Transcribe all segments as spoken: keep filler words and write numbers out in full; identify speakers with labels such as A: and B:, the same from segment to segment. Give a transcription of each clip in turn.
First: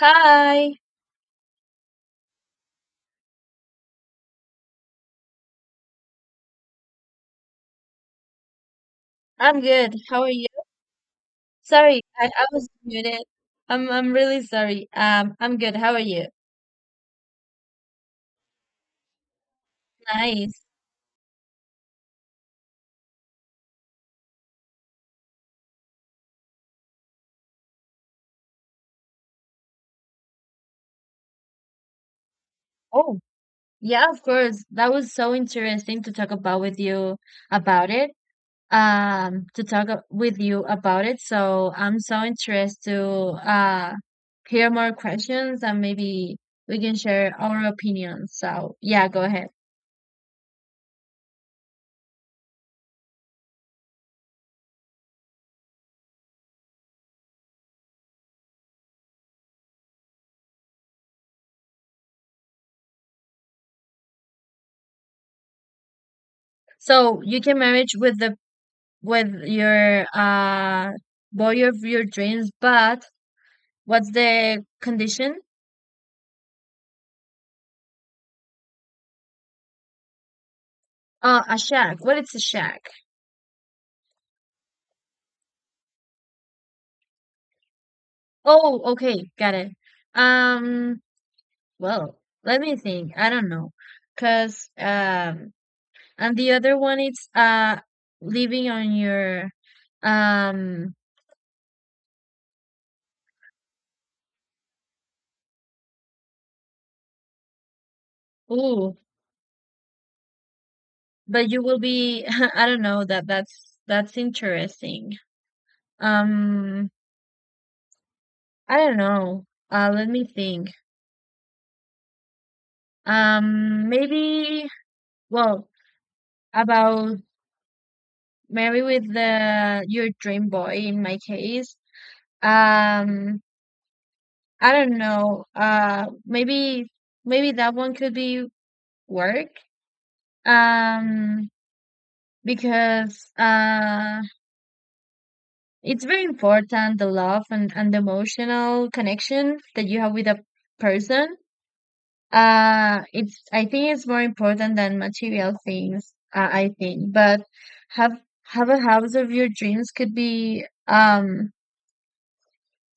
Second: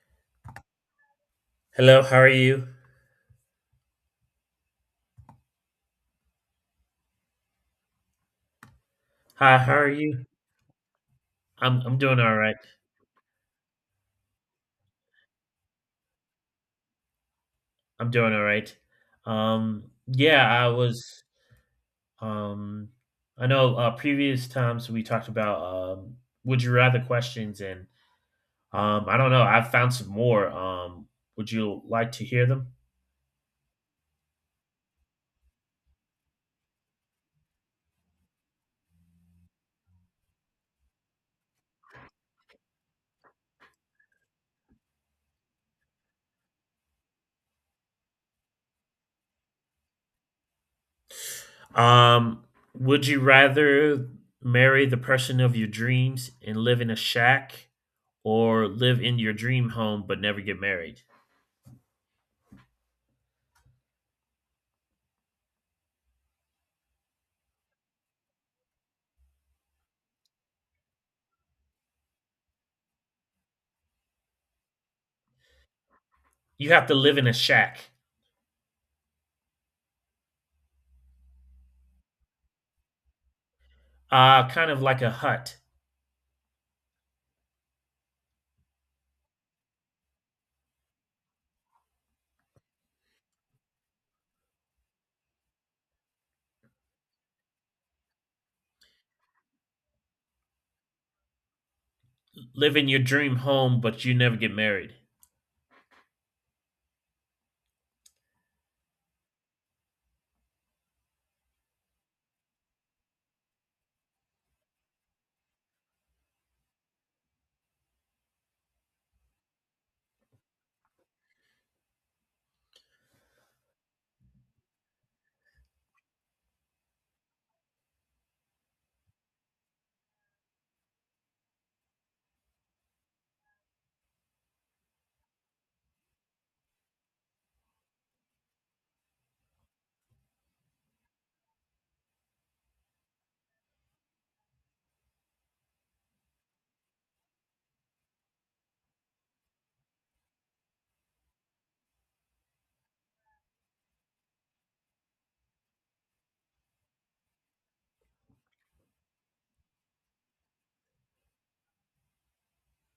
A: Hi,
B: Hello, how are you? Hi,
A: I'm
B: how are
A: good. How
B: you?
A: are you?
B: I'm I'm
A: Sorry,
B: doing
A: I,
B: all
A: I
B: right.
A: was muted. I'm I'm really sorry. Um, I'm good. How are you?
B: I'm doing all right. Um, yeah,
A: Nice.
B: I was. Um, I know uh, previous times we talked about um, would you rather questions, and um, I don't know. I've found some more. Um, would you like to hear them?
A: Oh, yeah, of course. That was so interesting to talk about with you about it. Um, to talk a- with you about it. So I'm so interested to uh hear more questions, and maybe we can share our opinions. So yeah, go ahead.
B: Um, would you rather marry the person of your dreams and live in a shack, or live in your dream home but never get married?
A: So you can marriage with the with your uh boil of your dreams, but what's the condition?
B: You have to live in a shack.
A: Uh, a shack. What is a shack?
B: Uh, kind of like a hut.
A: Oh, okay, got it. Um, well, let me think. I don't know, cause um, and the other one is uh living on your um.
B: Live in your dream home, but you never get married.
A: Ooh, but you will be. I don't know that. That's that's interesting. Um, I don't know. Uh, let me think. Um, maybe. Well, about maybe with the your dream boy in my case, um, I don't know. Uh, maybe maybe that one could be work. Um, because uh, it's very important, the love, and and the emotional connection that you have with a person. Uh, it's I think it's more important than material things. Uh, I think, but have have a house of your dreams could be, um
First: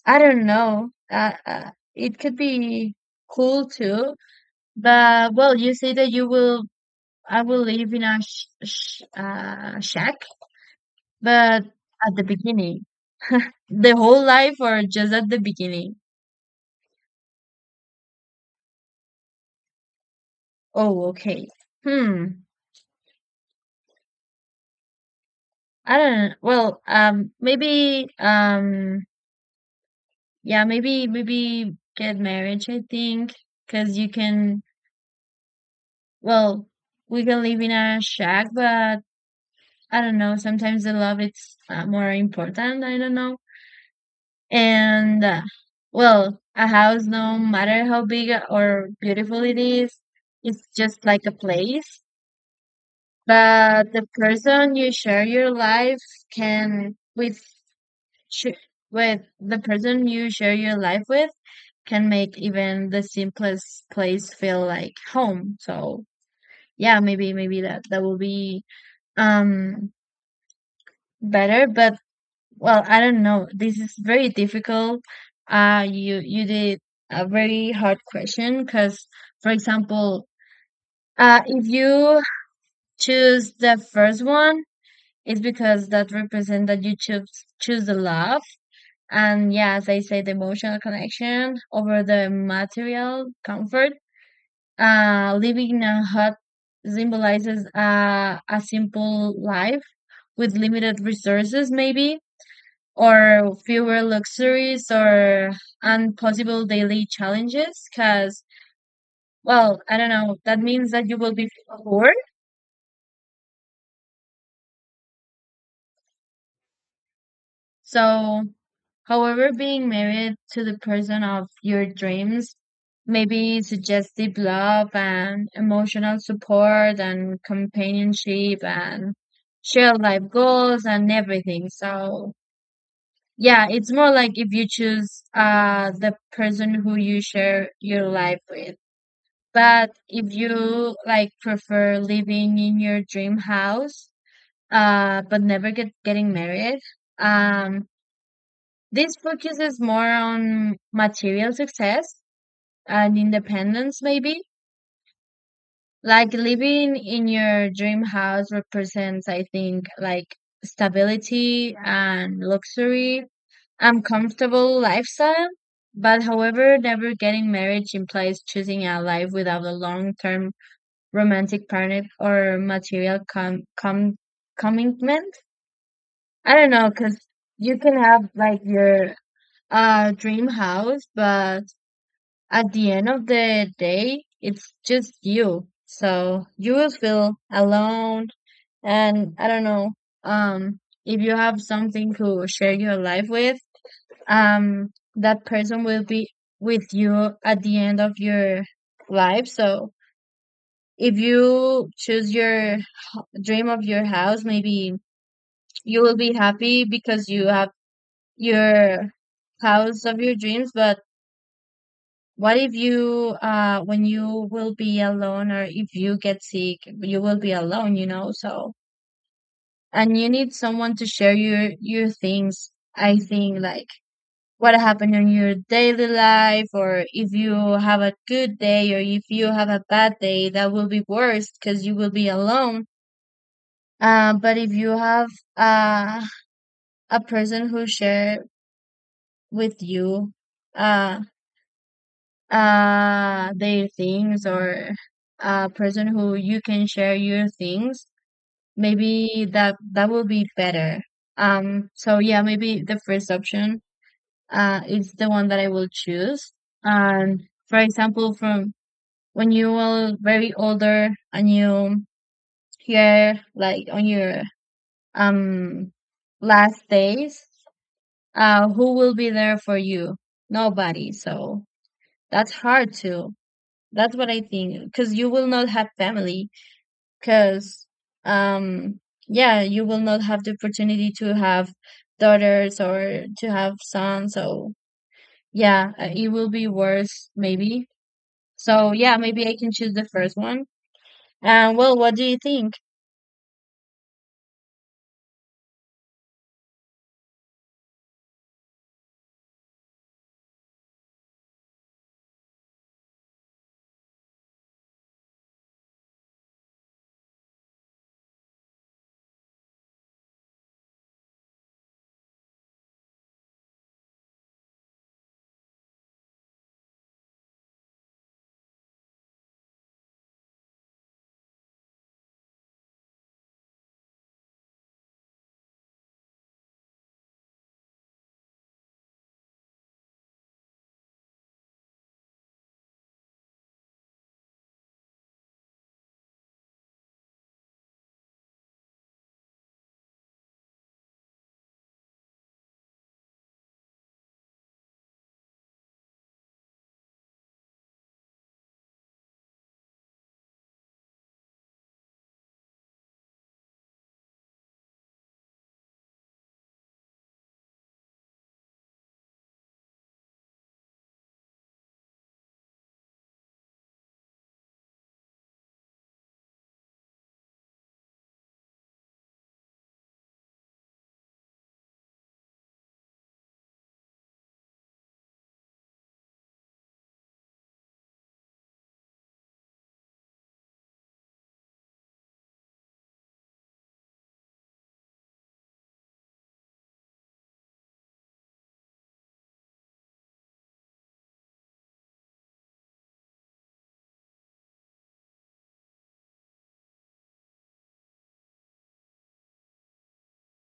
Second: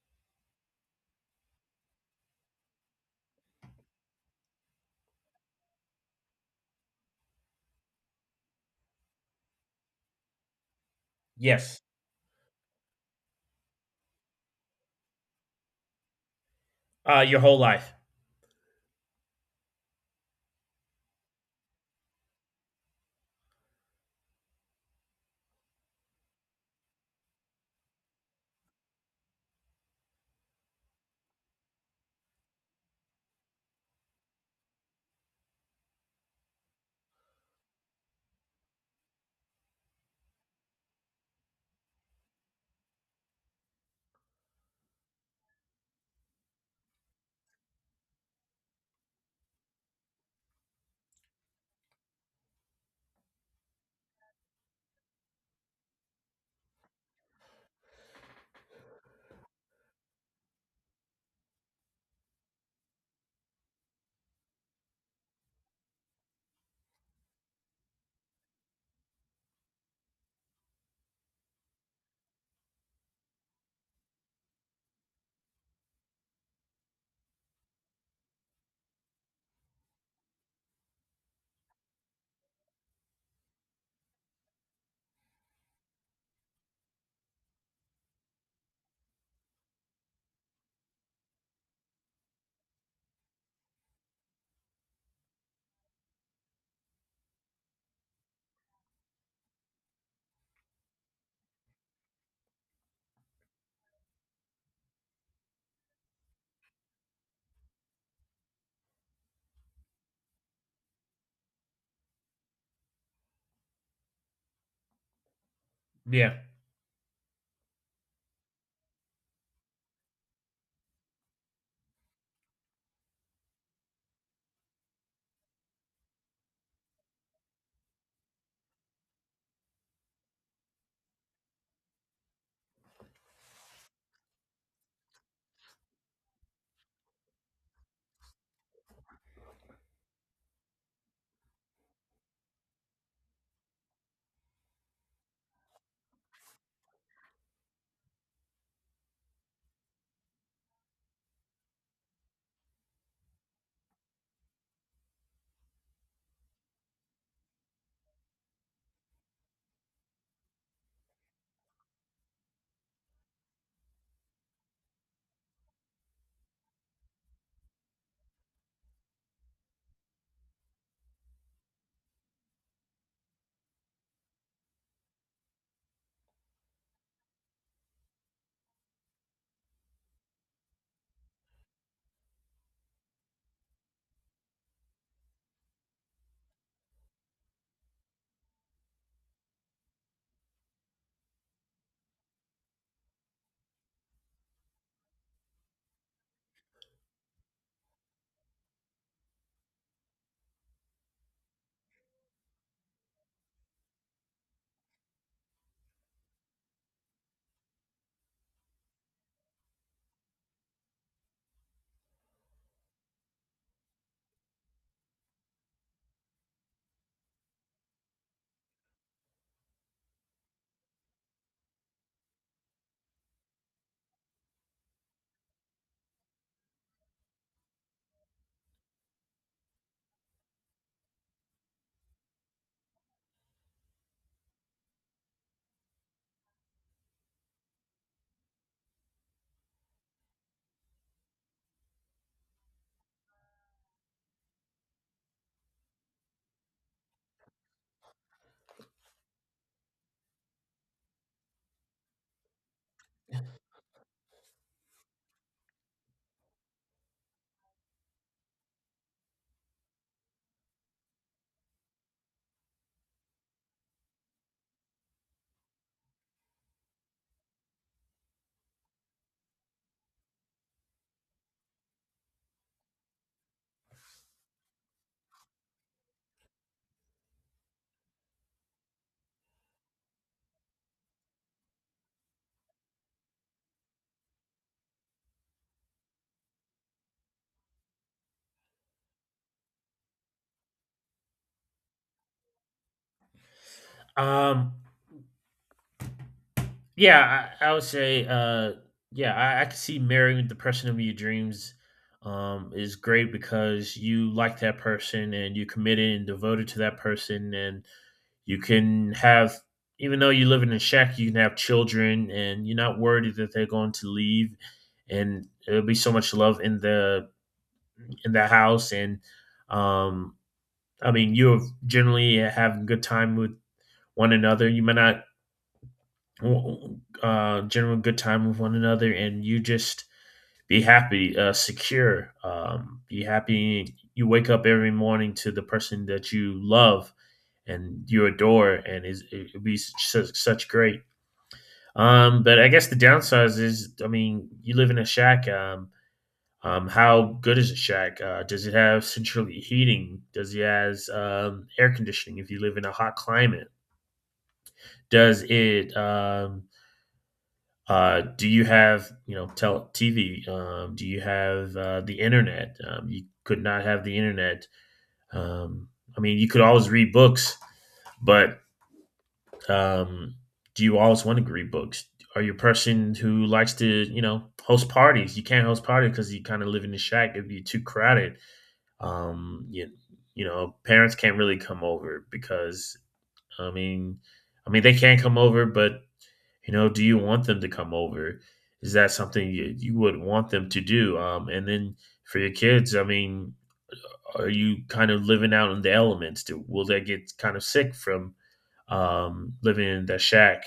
A: I don't know. Uh, uh, it could be cool too, but well, you say that you will, I will live in a sh sh uh, shack, but
B: Yes.
A: at the beginning, the whole life or just at the beginning?
B: Uh, your whole life.
A: Oh, okay. Hmm. I don't Well, um, maybe, um, yeah, maybe, maybe get marriage, I think, because you can, well, we can live in a shack, but I don't know. Sometimes the love it's uh, more important. I don't know. And uh, well, a house, no matter how big or beautiful it is, it's just like a place. But the person you share your life can with sh- with the person you share your life with can make even the simplest place feel like home. So yeah, maybe maybe that that will be, um better. But, well, I don't know. This is very difficult. Uh, you you did a very hard question because, for example, uh, if you choose the first one, it's because that represents that you choose choose the love, and yeah, as I say, the emotional connection over the material comfort. Uh, living in a hut symbolizes uh, a simple life with limited resources, maybe, or fewer luxuries, or impossible daily challenges, because, well, I don't know, that means that you will be poor.
B: Yeah.
A: So however, being married to the person of your dreams maybe suggestive love and emotional support and companionship and shared life goals and everything. So yeah, it's more like if you choose uh the person who you share your life with. But if you like prefer living in your dream house, uh, but never get getting married, um, this focuses more on material success and independence, maybe. Like, living in your dream house represents, I think, like stability and luxury and comfortable lifestyle. But however, never getting married implies choosing a life without a long-term romantic panic or material com com commitment. I don't know, because you can have like your uh dream house, but at the end of the day, it's just you. So you will feel alone, and I don't know. Um, if you have something to share your life with, um, that person will be with you at the end of your life. So if you choose your dream of your house, maybe you will be happy because you have your house of your dreams. But what if you uh when you will be alone, or if you get sick, you will be alone, you know so. And you need someone to share your your things. I think, like, what happened in your daily life, or if you have a good day or if you have a bad day, that will be worse because you will be alone. Uh, but if you have a a person who shared with you, uh uh their things, or a person who you can share your things, maybe that that will be better. Um so yeah, maybe the first option uh is the one that I will choose. And for example, from when you are very older and you hear like on your, um last days, uh, who will be there for you? Nobody. So that's hard too. That's what I think. Because you will not have family. Because, um, yeah, you will not have the opportunity to have daughters or to have sons. So yeah, uh, it will be worse, maybe. So yeah, maybe I can choose the first one. And well, what do you think?
B: Um, yeah, I, I would say, uh, yeah, I, I could see marrying the person of your dreams um, is great because you like that person and you're committed and devoted to that person. And you can have, even though you live in a shack, you can have children and you're not worried that they're going to leave. And it'll be so much love in the in the house, and um, I mean, you have generally having good time with one another. You may not uh, general good time with one another, and you just be happy, uh, secure, um, be happy. You wake up every morning to the person that you love and you adore, and it's, it'll be such, such great. Um, but I guess the downsides is, I mean, you live in a shack. Um, Um, how good is the shack? Uh, does it have central heating? Does it has um, air conditioning if you live in a hot climate? Does it? Um, uh, do you have you know tel- T V? Um, do you have uh, the internet? Um, you could not have the internet. Um, I mean, you could always read books, but um, do you always want to read books? Are you a person who likes to you know host parties? You can't host parties because you kind of live in the shack. It'd be too crowded. Um, you, you know, parents can't really come over because I mean, I mean they can come over, but you know, do you want them to come over? Is that something you, you would want them to do? Um, and then for your kids, I mean, are you kind of living out in the elements? Do, will they get kind of sick from um, living in the shack?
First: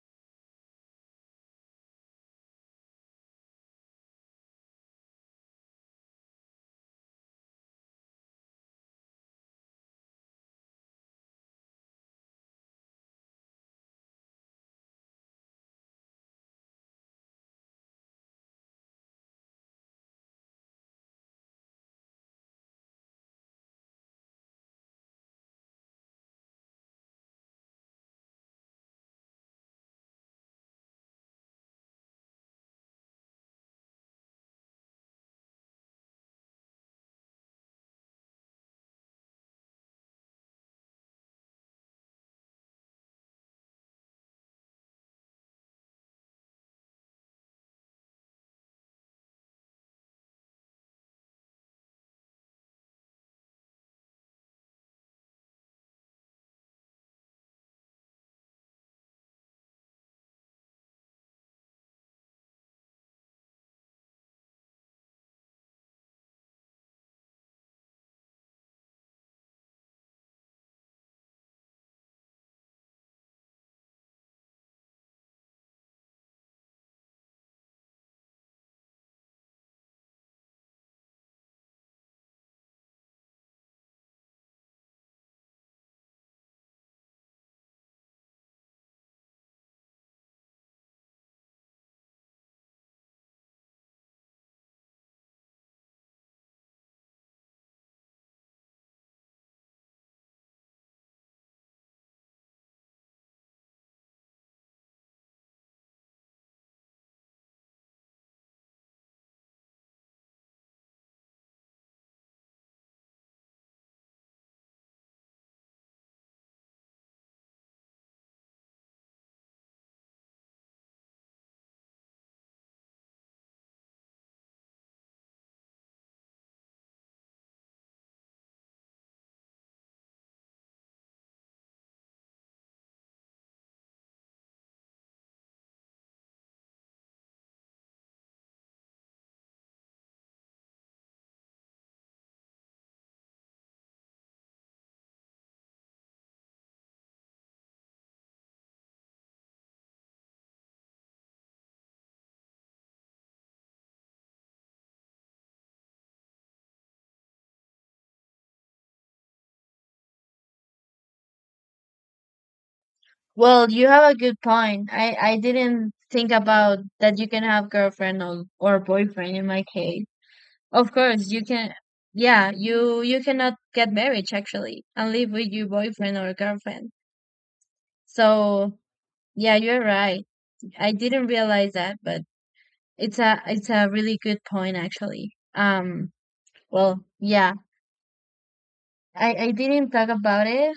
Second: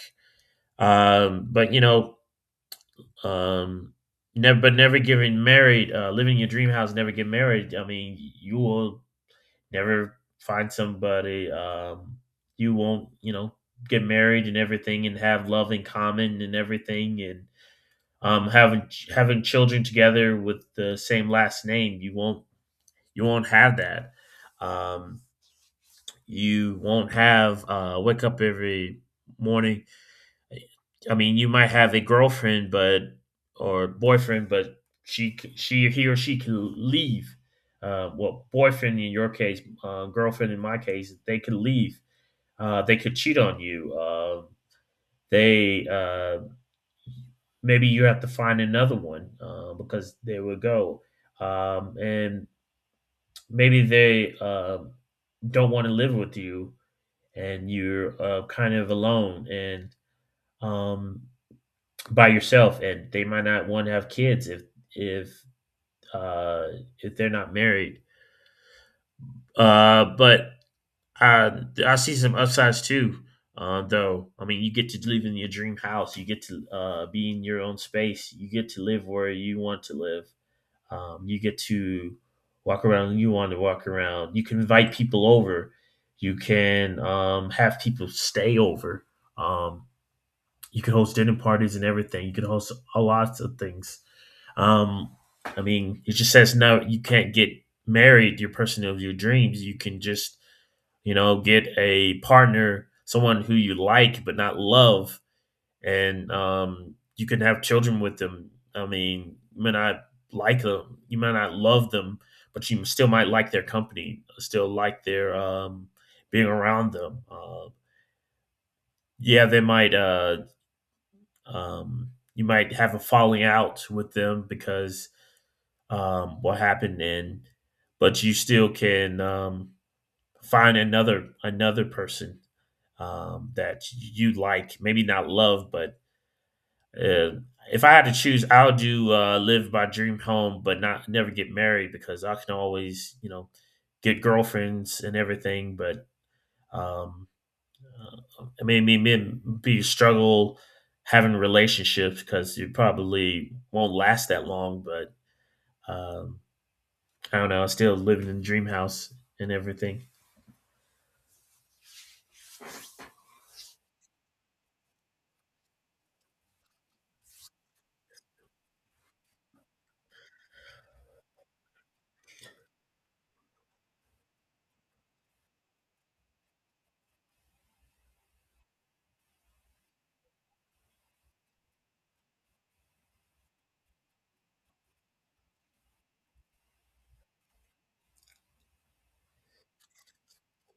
B: Um, but you know, um, never, but never getting married, uh, living in your dream house, never get married. I mean, you will never find somebody um, you won't, you know, get married and everything and have love in common and everything and um, having having children together with the same last name you won't you won't have that um, you won't have uh, wake up every morning. I mean you might have a girlfriend but or boyfriend but she she he or she can leave. Uh, well boyfriend in your case, uh, girlfriend in my case, they could leave. Uh, they could cheat on you. Uh, they uh, Maybe you have to find another one uh, because they would go, um, and maybe they uh, don't want to live with you, and you're uh, kind of alone and um, by yourself, and they might not want to have kids if if uh, if they're not married. Uh, but I I see some upsides too. Uh, though I mean, you get to live in your dream house. You get to uh, be in your own space. You get to live where you want to live. Um, you get to walk around when you want to walk around. You can invite people over. You can um, have people stay over. Um, you can host dinner parties and everything. You can host a lot of things. Um, I mean, it just says no. You can't get married. Your person of your dreams. You can just you know, get a partner, someone who you like but not love, and um, you can have children with them. I mean, you may not like them, you may not love them, but you still might like their company, still like their um, being around them. Uh, yeah, they might. Uh, um, you might have a falling out with them because um, what happened, and but you still can um, find another another person um, that you like, maybe not love, but uh, if I had to choose, I'll do uh, live my dream home, but not never get married because I can always, you know, get girlfriends and everything. But um, uh, I mean, me men be struggle having relationships because it probably won't last that long. But um, I don't know. I'm still living in the dream house and everything.
A: Well, you have a good point. I I didn't think about that you can have girlfriend, or, or boyfriend in my case. Of course, you can. Yeah, you you cannot get married actually and live with your boyfriend or girlfriend. So yeah, you're right. I didn't realize that, but it's a, it's a really good point actually. Um, well, yeah, I I didn't talk about it.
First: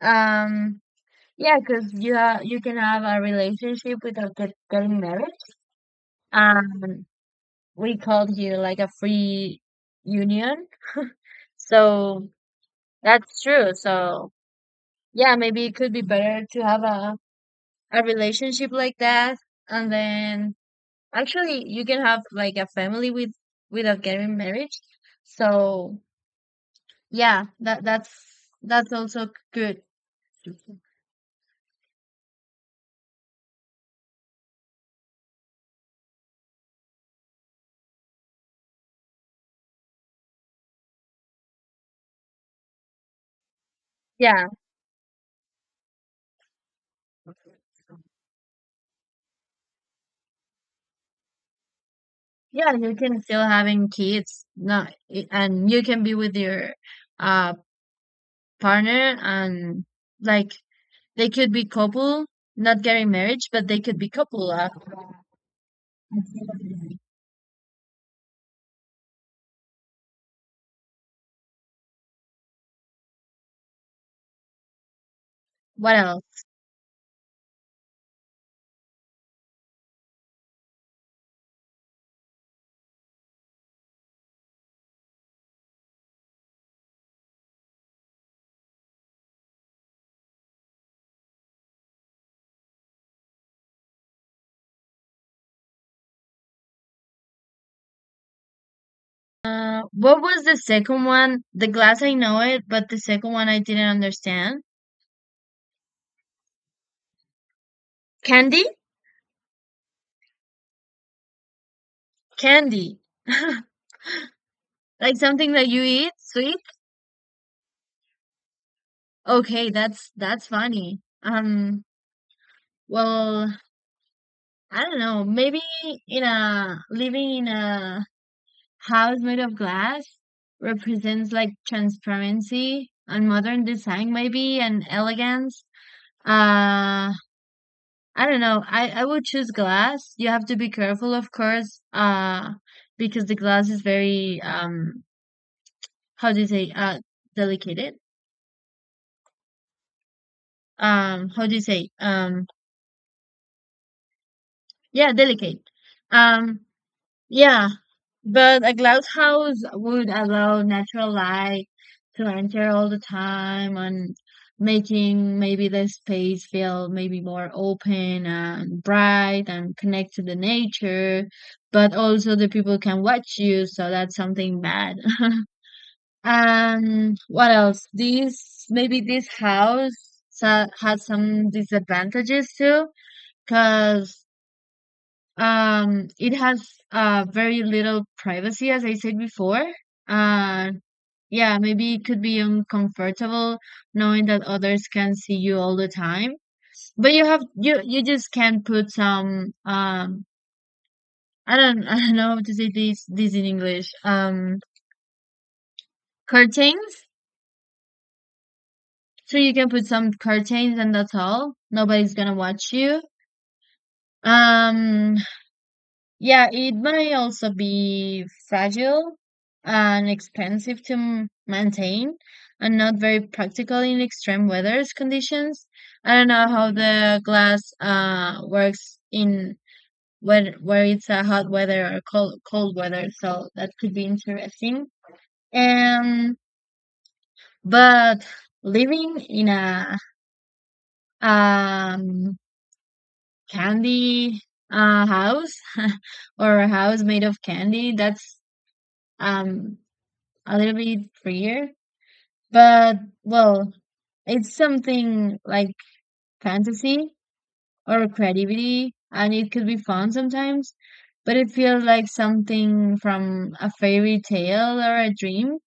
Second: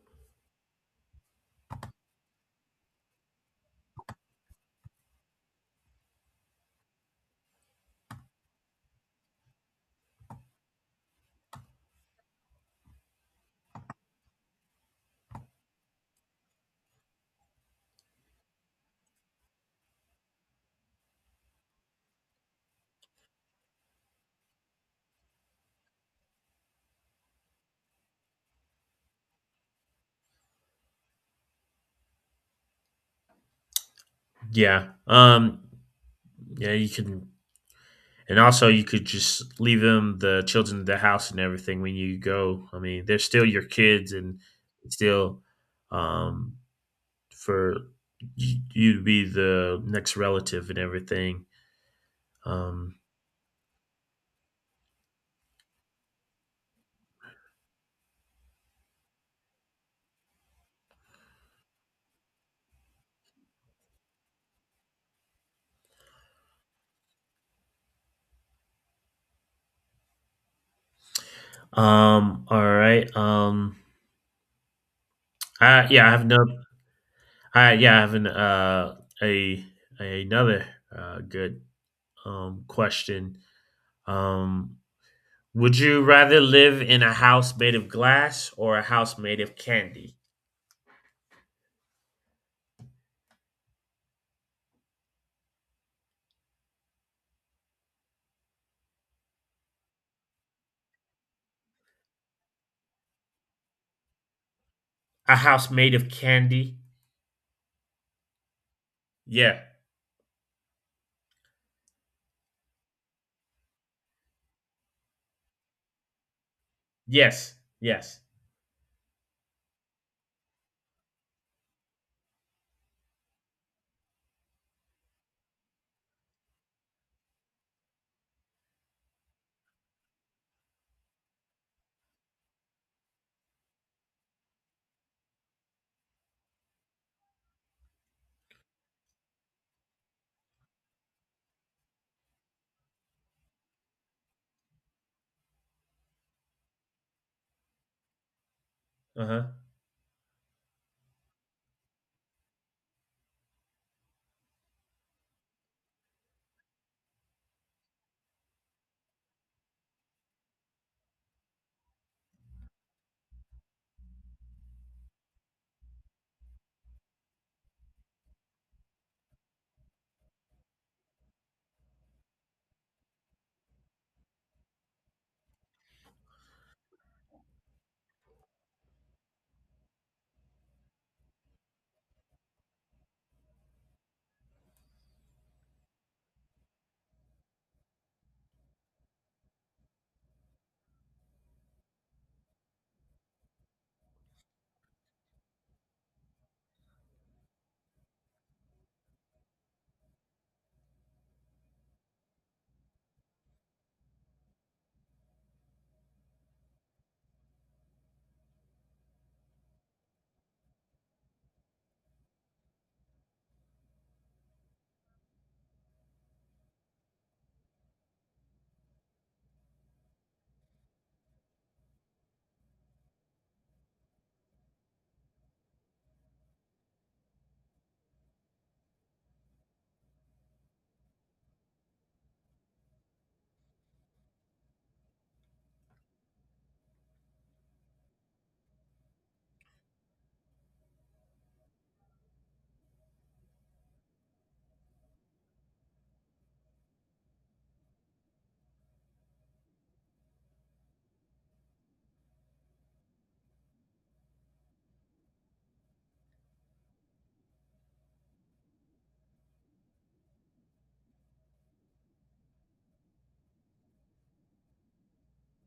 A: Um, yeah, because you ha you can have a relationship without get, getting married. Um, we called here like a free union. So that's true. So. Yeah, maybe it could be better to have a a relationship like that, and then actually you can have like a family, with without getting married. So yeah, that that's that's also good.
B: Yeah. Um. Yeah. You can And also, you could just leave them, the children, of the house and everything when you go. I mean, they're still your kids, and
A: Yeah,
B: still um, for y- you to be the next relative and everything.
A: yeah, you
B: Um,
A: can still having kids, not, and you can be with your uh partner, and like, they could be couple, not getting married, but they could be couple. Uh,
B: um, all right. Um, I,
A: what
B: yeah, I have
A: else?
B: no. I yeah, I have an uh a, a another uh good um question. Um, would you rather live in a house made of glass or a house made of candy?
A: Uh, what was the second one? The glass, I know it, but the second one I didn't understand.
B: A house made of candy.
A: Candy?
B: Yeah.
A: Candy, like something that you eat, sweet.
B: Yes. Yes.
A: Okay, that's that's funny. Um, well, I don't know. Maybe, in a living in a house made of glass represents like transparency and modern design, maybe, and elegance. Uh, I don't know. I I would choose glass. You have to be careful, of course, uh, because the glass is very, um how do you say, uh delicate?
B: Uh-huh.
A: Um, how do you say, um yeah, delicate. Um, Yeah, but a glasshouse would allow natural light to enter all the time, and making maybe the space feel maybe more open and bright and connect to the nature, but also the people can watch you, so that's something bad. Um, what else? This, maybe this house sa- has some disadvantages too, because, um, it has uh very little privacy, as I said before. Uh, yeah, maybe it could be uncomfortable knowing that others can see you all the time. But you have, you you just can put some, um I don't I don't know how to say this this in English. Um curtains. So you can put some curtains and that's all. Nobody's gonna watch you. Um Yeah, it may also be fragile and expensive to m- maintain, and not very practical in extreme weather conditions. I don't know how the glass uh works in when where it's a hot weather or cold cold weather, so that could be interesting. Um, but living in a, um candy uh house, or a house made of candy, that's, um a little bit freer, but, well, it's something like fantasy or creativity, and it could be fun sometimes, but it feels like something from a fairy tale or a dream.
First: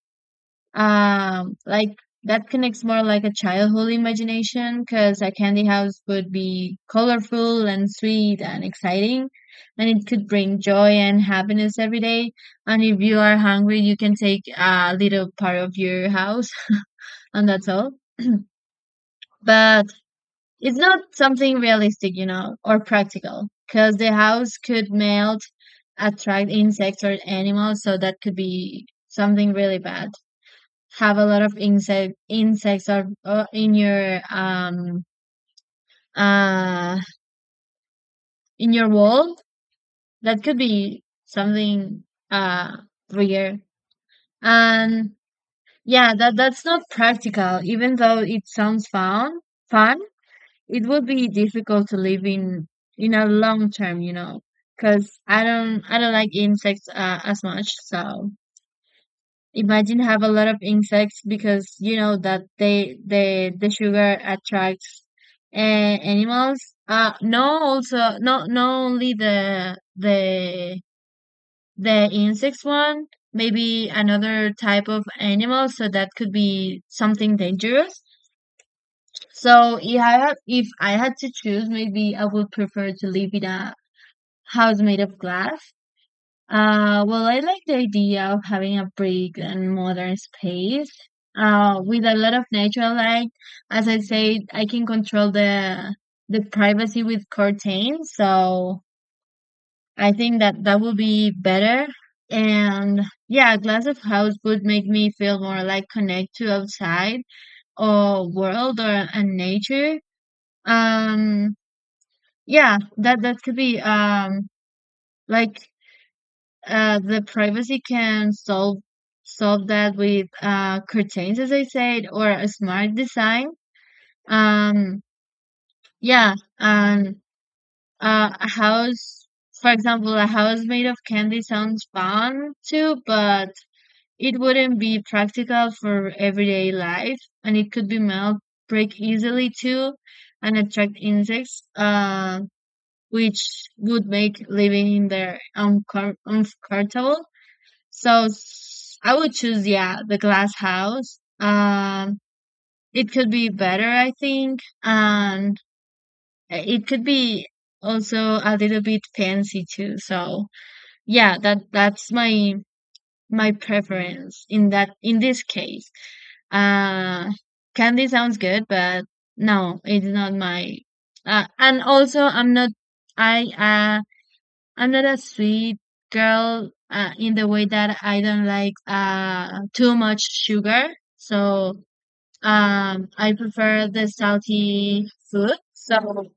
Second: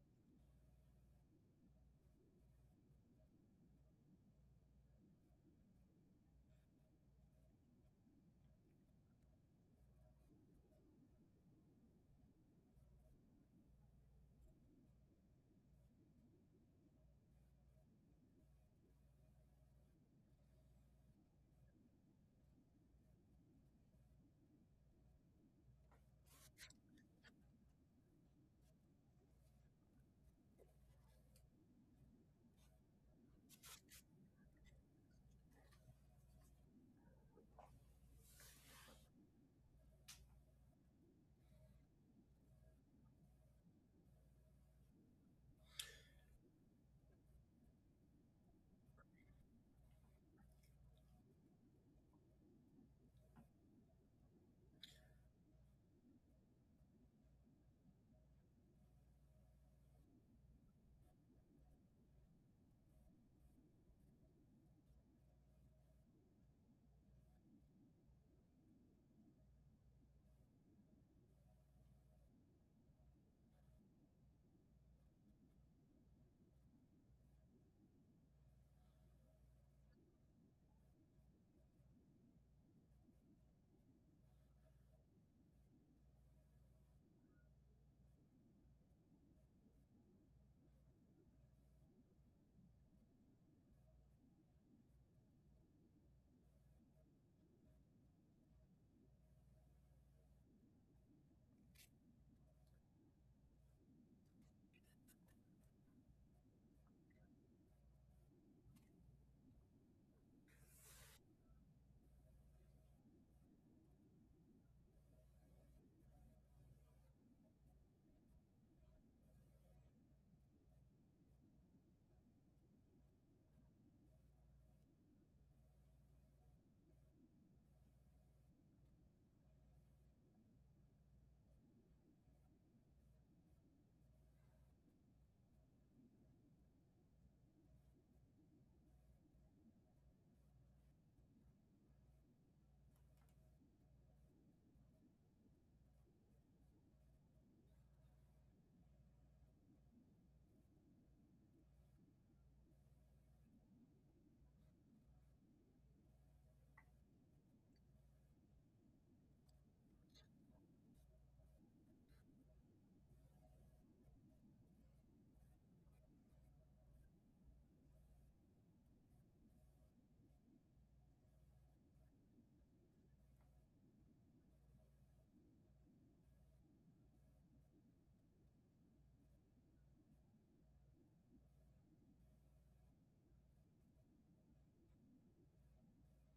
A: Um, like, that connects more like a childhood imagination, because a candy house would be colorful and sweet and exciting, and it could bring joy and happiness every day. And if you are hungry, you can take a little part of your house, and that's all. But it's not something realistic, you know, or practical, because the house could melt, attract insects or animals, so that could be something really bad. Have a lot of insect insects, or, or in your, um uh in your wall, that could be something uh weird. And yeah, that that's not practical, even though it sounds fun. Fun, it would be difficult to live in in a long term, you know, because I don't I don't like insects, uh, as much. So imagine have a lot of insects, because you know that they they the sugar attracts, uh, animals. Uh, no, also not not only the the the insects one, maybe another type of animal. So that could be something dangerous. So if I had, if I had to choose, maybe I would prefer to live in a house made of glass. Uh, well, I like the idea of having a big and modern space, uh, with a lot of natural light. As I said, I can control the the privacy with curtains, so I think that that would be better. And yeah, a glass of house would make me feel more like connect to outside or world or and nature. Um, Yeah, that that could be um like uh the privacy can solve solve that with uh curtains as I said, or a smart design. Um yeah, and uh a house, for example, a house made of candy sounds fun too, but it wouldn't be practical for everyday life, and it could be melt, break easily too, and attract insects. Um which would make living in there uncom- uncomfortable. So s- I would choose, yeah, the glass house. Um, it could be better, I think, and it could be also a little bit fancy too. So yeah, that that's my my preference in that in this case. Uh, Candy sounds good, but no, it's not my. Uh, and also, I'm not. I uh, I'm not a sweet girl, uh, in the way that I don't like, uh, too much sugar. So um, I prefer the salty food. So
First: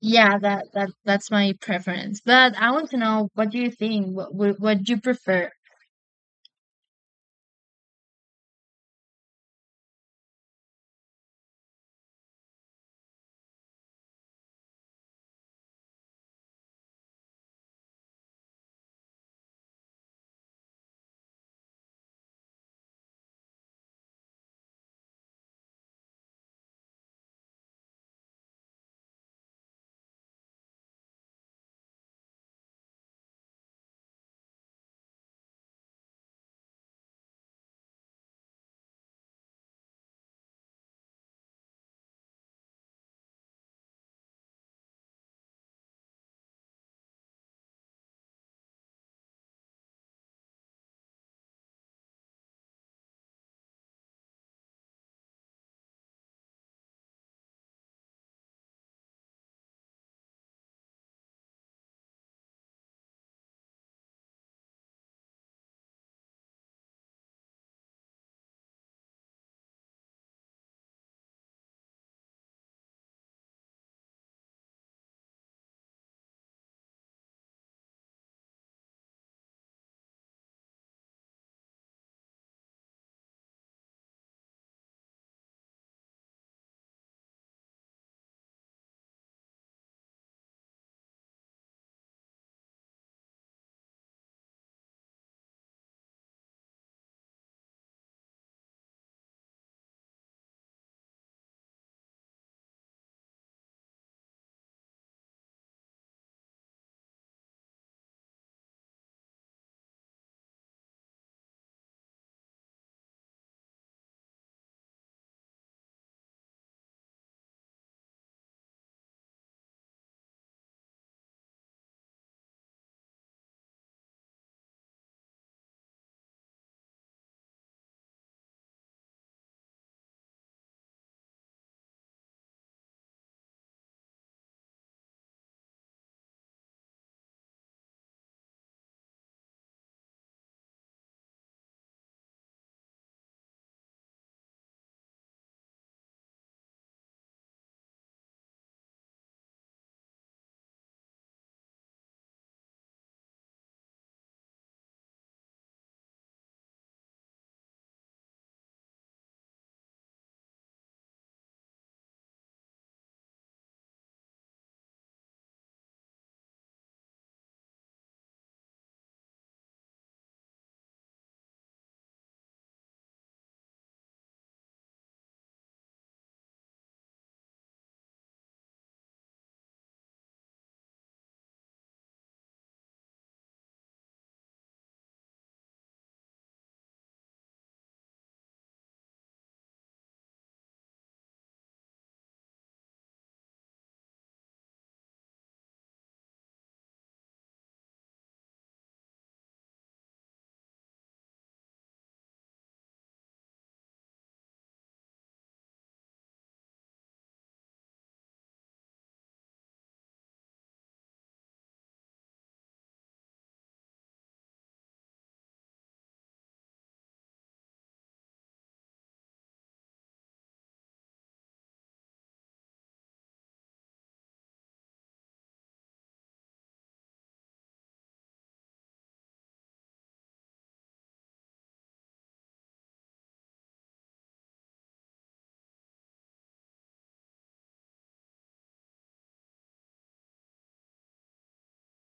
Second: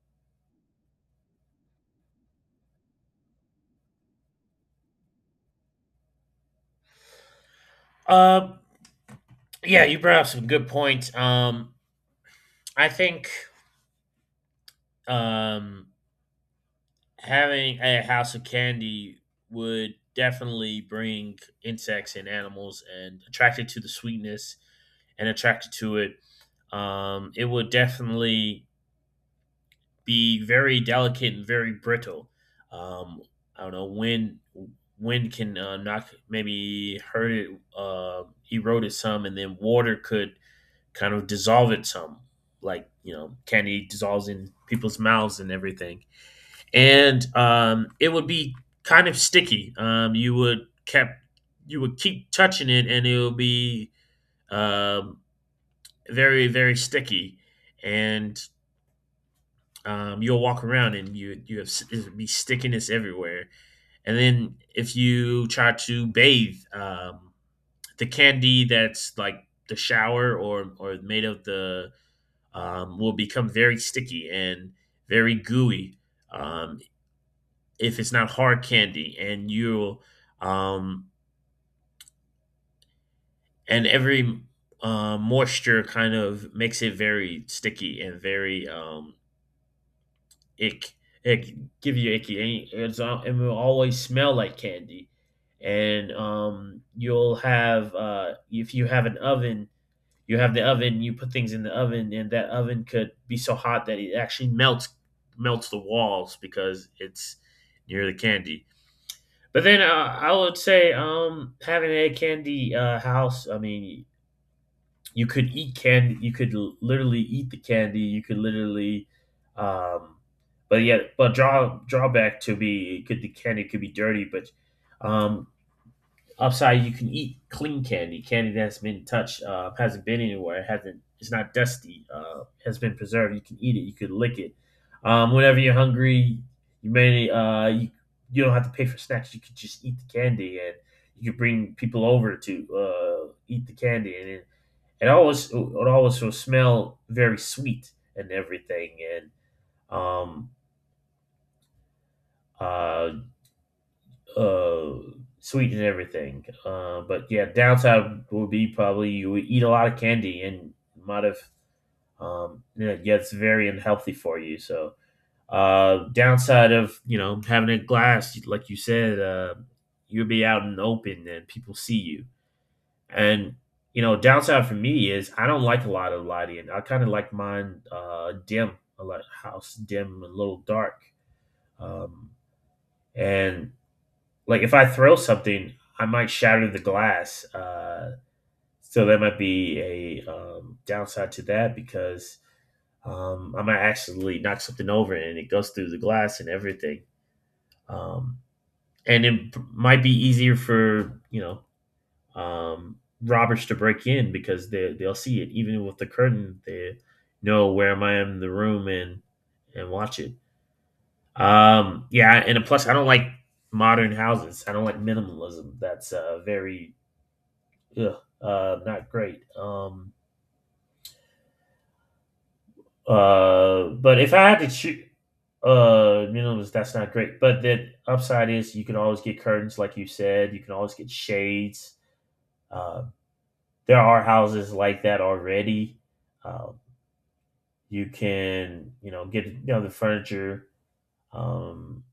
A: yeah, that, that that's my preference. But I want to know, what do you think? What what, what you prefer?
B: Uh huh. Um. Yeah, you brought up some good points. Um, I think um having a house of candy would definitely bring insects and animals and attracted to the sweetness and attracted to it. Um, it would definitely be very delicate and very brittle. Um, I don't know, wind wind can uh, knock maybe hurt it, uh, erode it some, and then water could kind of dissolve it some, like you know candy dissolves in people's mouths and everything, and um, it would be kind of sticky. Um, you would kept you would keep touching it, and it would be um, very very sticky, and um, you'll walk around and you you have s- it'll be stickiness everywhere. And then if you try to bathe, um, the candy that's like the shower or or made of the um, will become very sticky and very gooey, um, if it's not hard candy. And you'll um, and every uh, Moisture kind of makes it very sticky and very um, ick, ick, give you icky. And it's uh, it will always smell like candy. And um, you'll have uh, if you have an oven, you have the oven. You put things in the oven, and that oven could be so hot that it actually melts melts the walls because it's near the candy. But then uh, I would say um, having a candy, uh, house. I mean, you could eat candy, you could l- literally eat the candy, you could literally um but yeah but draw drawback to be, it could, the candy could be dirty, but um upside, you can eat clean candy, candy that has been touched, uh hasn't been anywhere, it hasn't, it's not dusty, uh has been preserved, you can eat it, you could lick it um whenever you're hungry. you may uh you, you don't have to pay for snacks, you could just eat the candy, and you could bring people over to uh eat the candy, and then it always it always will smell very sweet and everything, and um uh uh sweet and everything, uh but yeah, downside would be probably you would eat a lot of candy and might have um yeah, yeah, it's very unhealthy for you. So uh downside of you know having a glass, like you said, uh you'll be out in the open and people see you. And you know, downside for me is I don't like a lot of lighting. I kind of like mine uh, dim, a lot house dim, a little dark. Um, and like if I throw something, I might shatter the glass. Uh, so that might be a um, downside to that because um, I might actually knock something over and it goes through the glass and everything. Um, and it might be easier for you know um, robbers to break in because they they'll see it. Even with the curtain, they know where am I in the room and and watch it. Um, yeah, and plus I don't like modern houses. I don't like minimalism. That's uh, very ugh, uh, not great. Um, uh, but if I had to choose, uh, minimalist, that's not great. But the upside is you can always get curtains, like you said. You can always get shades. Uh, there are houses like that already. Uh, You can, you know, get you know the furniture. Um,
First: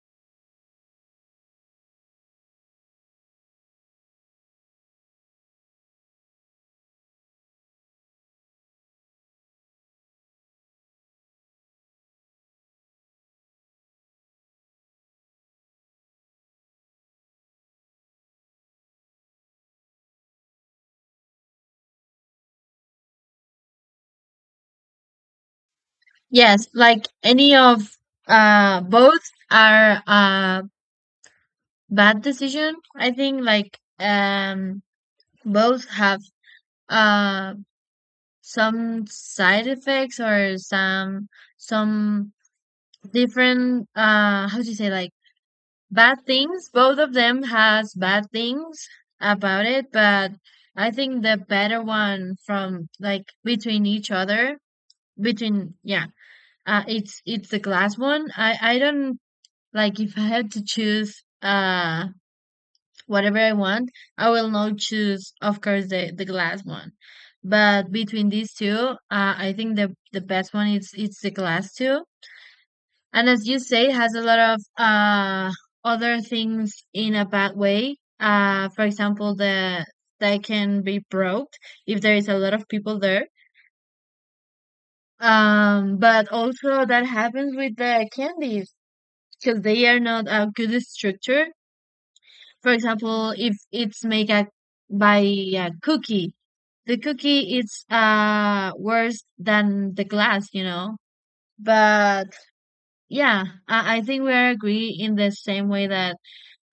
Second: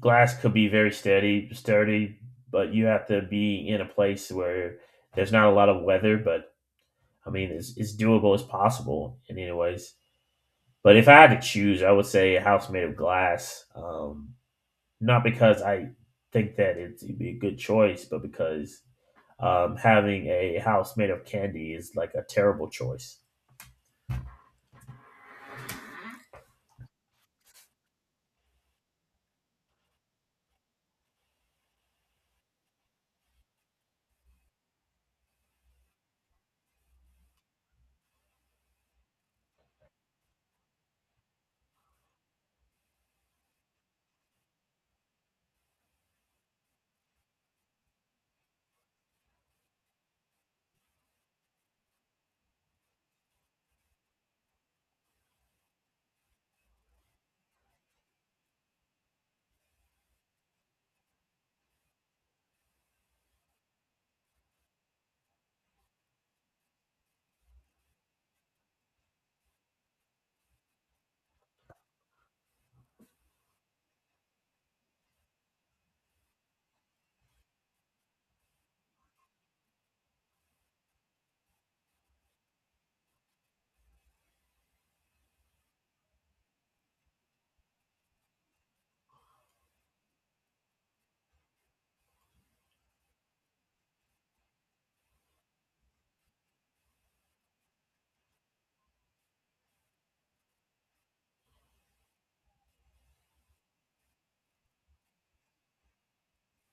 B: Glass could be very steady, sturdy, but you have to be in a place where there's not a lot of weather. But I mean, it's, it's doable, it's possible in any ways. But if I had to choose, I would say a house made of glass. Um, not because I think that it's, it'd be a good choice, but because um, having a house made of candy is like a terrible choice.
A: Yes, like any of, uh, both are, uh, bad decision. I think, like, um, both have uh some side effects, or some some different, uh, how do you say, like, bad things. Both of them has bad things about it. But I think the better one from, like, between each other, between, yeah, uh it's it's the glass one. I i don't, like, if I had to choose uh whatever I want, I will not choose, of course, the, the glass one. But between these two, uh, I think the the best one is, it's the glass too. And as you say, it has a lot of uh other things in a bad way. Uh, for example, the that can be broke if there is a lot of people there. Um, but also that happens with the candies, because they are not a good structure. For example, if it's made a, by a cookie, the cookie is uh worse than the glass, you know. But yeah, I, I think we are agree in the same way that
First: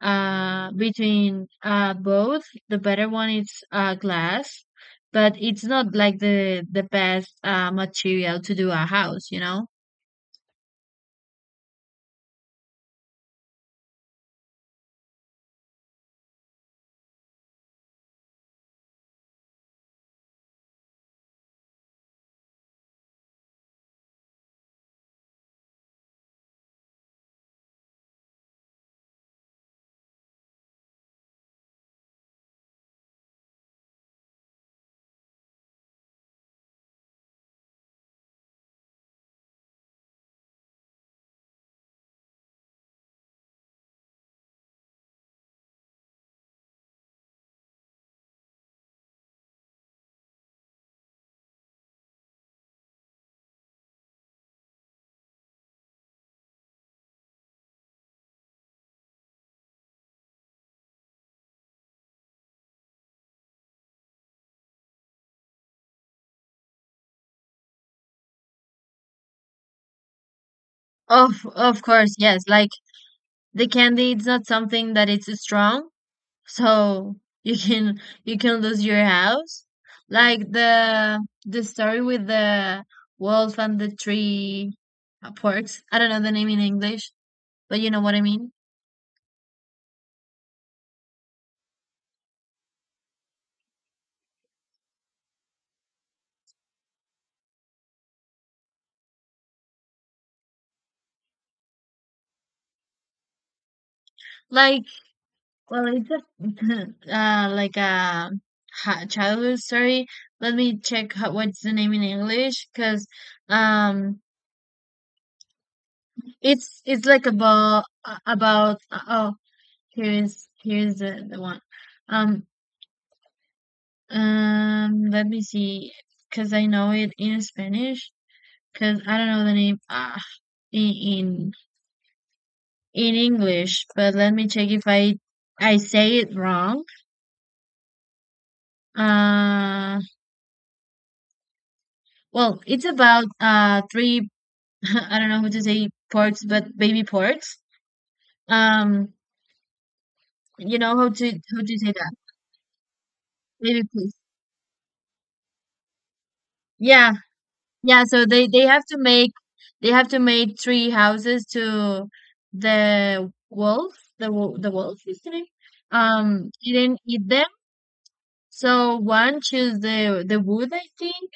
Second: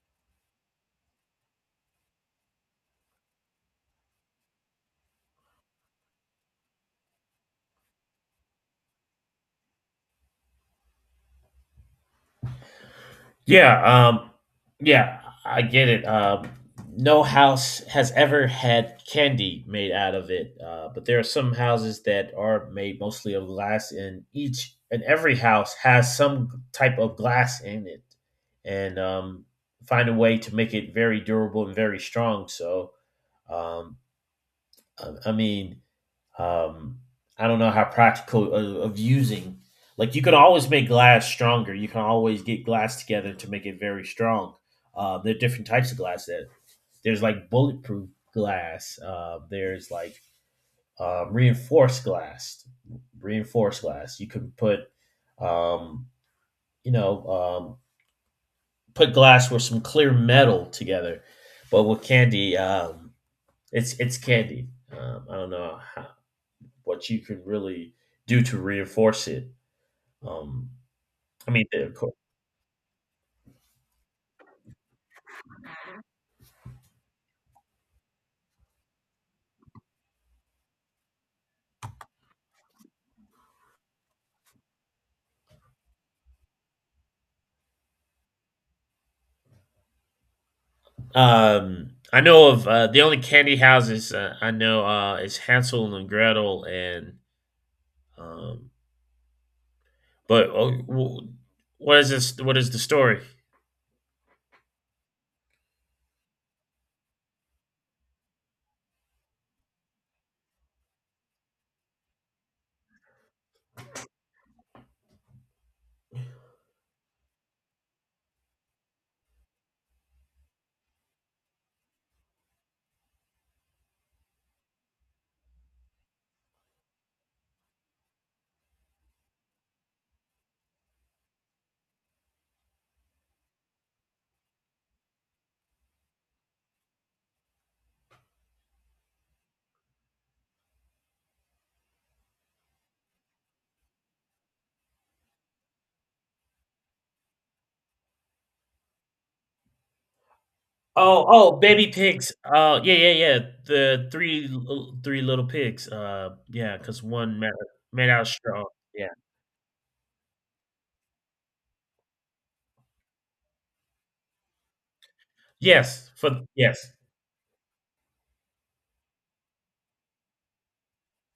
A: uh between uh both, the better one is uh glass, but it's not like the the best uh material to do a house, you know.
B: Yeah, um, yeah, I get it. Um, no house has ever had candy made out of it, uh, but there are some houses that are made mostly of glass, and each and every house has some type of glass in it, and um, find a way to make it very durable and very strong. So, um, I I mean, um, I don't know how practical of, of using. Like you can always make glass stronger. You can always get glass together to make it very strong. Uh, there are different types of glass. There, there's like bulletproof glass. Uh, there's like um, reinforced glass. Reinforced glass. You can put, um, you know, um, put glass with some clear metal together. But with candy, um, it's it's candy. Um, I don't know how, what you can really do to reinforce it. Um,
A: Of
B: I mean,
A: of
B: of course.
A: course, yes. Like the candy, it's not something that it's strong. So you can, you can lose your house? Like the the story with the wolf and the three uh, porks. I don't know the name in English, but you know what I mean.
B: Um, I know of uh, the only candy houses uh, I know uh, is Hansel and Gretel, and um, but uh, w- what is this? What is the story?
A: Like, well, it's a uh, like a ha- childhood story. Let me check how, what's the name in English, because um, it's it's like about about oh, here is here is the the one um. Um, let me see, because I know it in Spanish, because I don't know the name, ah, in, in in English, but let me check if I I say it wrong. Uh, well, it's about uh three I don't know how to say ports, but baby ports. Um, you know how
B: Oh,
A: to
B: oh,
A: how to
B: baby
A: say that?
B: pigs. Oh, yeah, yeah, yeah.
A: Baby
B: The
A: please.
B: three l- three little pigs. Uh, yeah, because
A: Yeah,
B: one made,
A: Yeah,
B: made out
A: so
B: of
A: they
B: straw.
A: they have to
B: Yeah.
A: make they have to make three houses to the wolf. The wo- the wolf is the name.
B: Yes. For
A: Um, he
B: yes.
A: didn't eat them. So one choose the the wood, I think.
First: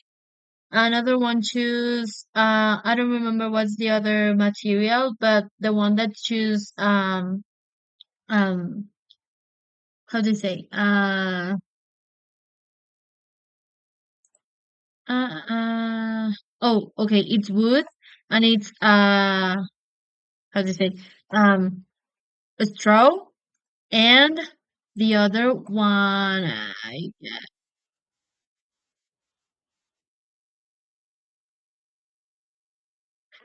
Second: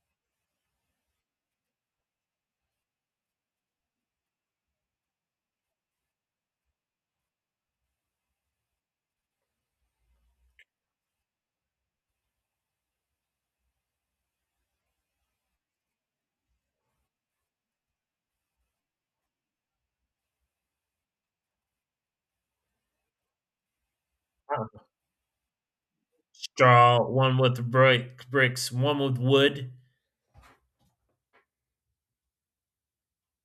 A: Another one choose uh I don't remember what's the other material, but the one that choose um um how do you say uh uh uh oh, okay, it's wood. And it's uh, how do you say, um, a straw. And
B: Uh,
A: the other one, I
B: straw. One
A: guess.
B: with brick, bricks. One with wood.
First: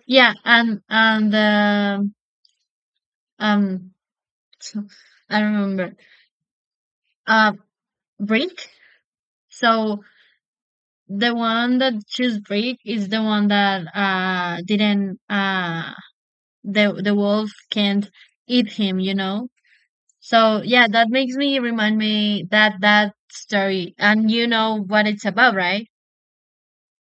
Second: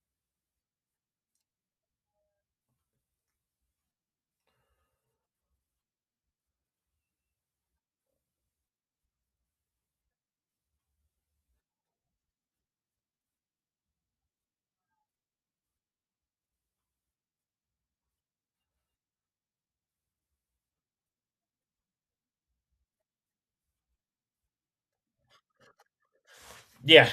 A: Yeah, and and the um, so- I remember. Uh, Brick. So the one that choose Brick is the one that uh didn't uh, the the wolf can't eat him, you know. So yeah, that makes me remind me that that story, and you know what it's about, right?
B: Yeah.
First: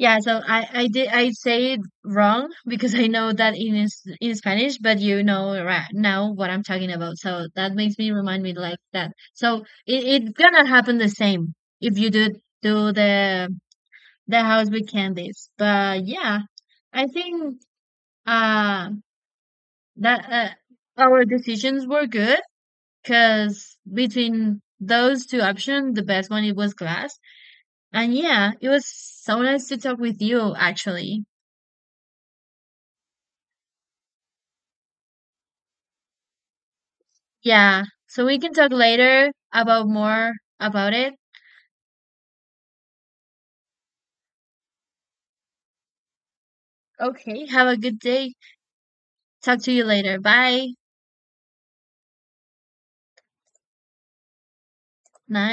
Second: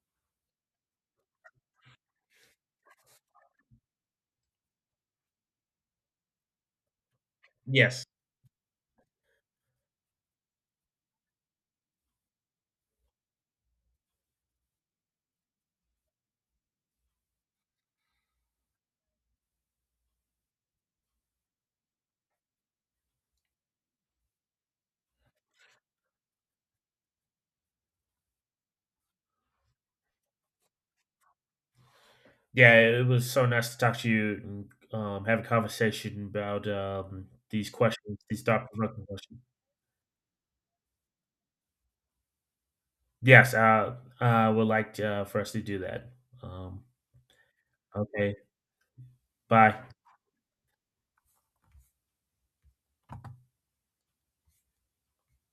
A: Yeah, so I I did I say it wrong, because I know that in is- in Spanish, but you know right now what I'm talking about. So that makes
B: Yes.
A: me remind me like that. So it, it's gonna happen the same if you do do the the house with candies. But yeah, I think uh that uh, our decisions were good, because between those two options, the best one it was glass. And yeah, it was so nice to talk with you, actually.
B: Yeah, it was so nice to talk to you and um, have a conversation about um, these
A: Yeah,
B: questions,
A: so we
B: these
A: can talk
B: thought-provoking
A: later
B: questions.
A: about more about it.
B: Yes, I, I would like to, uh, for us to do that. Um,
A: Okay, have a good
B: okay,
A: day. Talk to
B: bye.
A: you later. Bye. Night.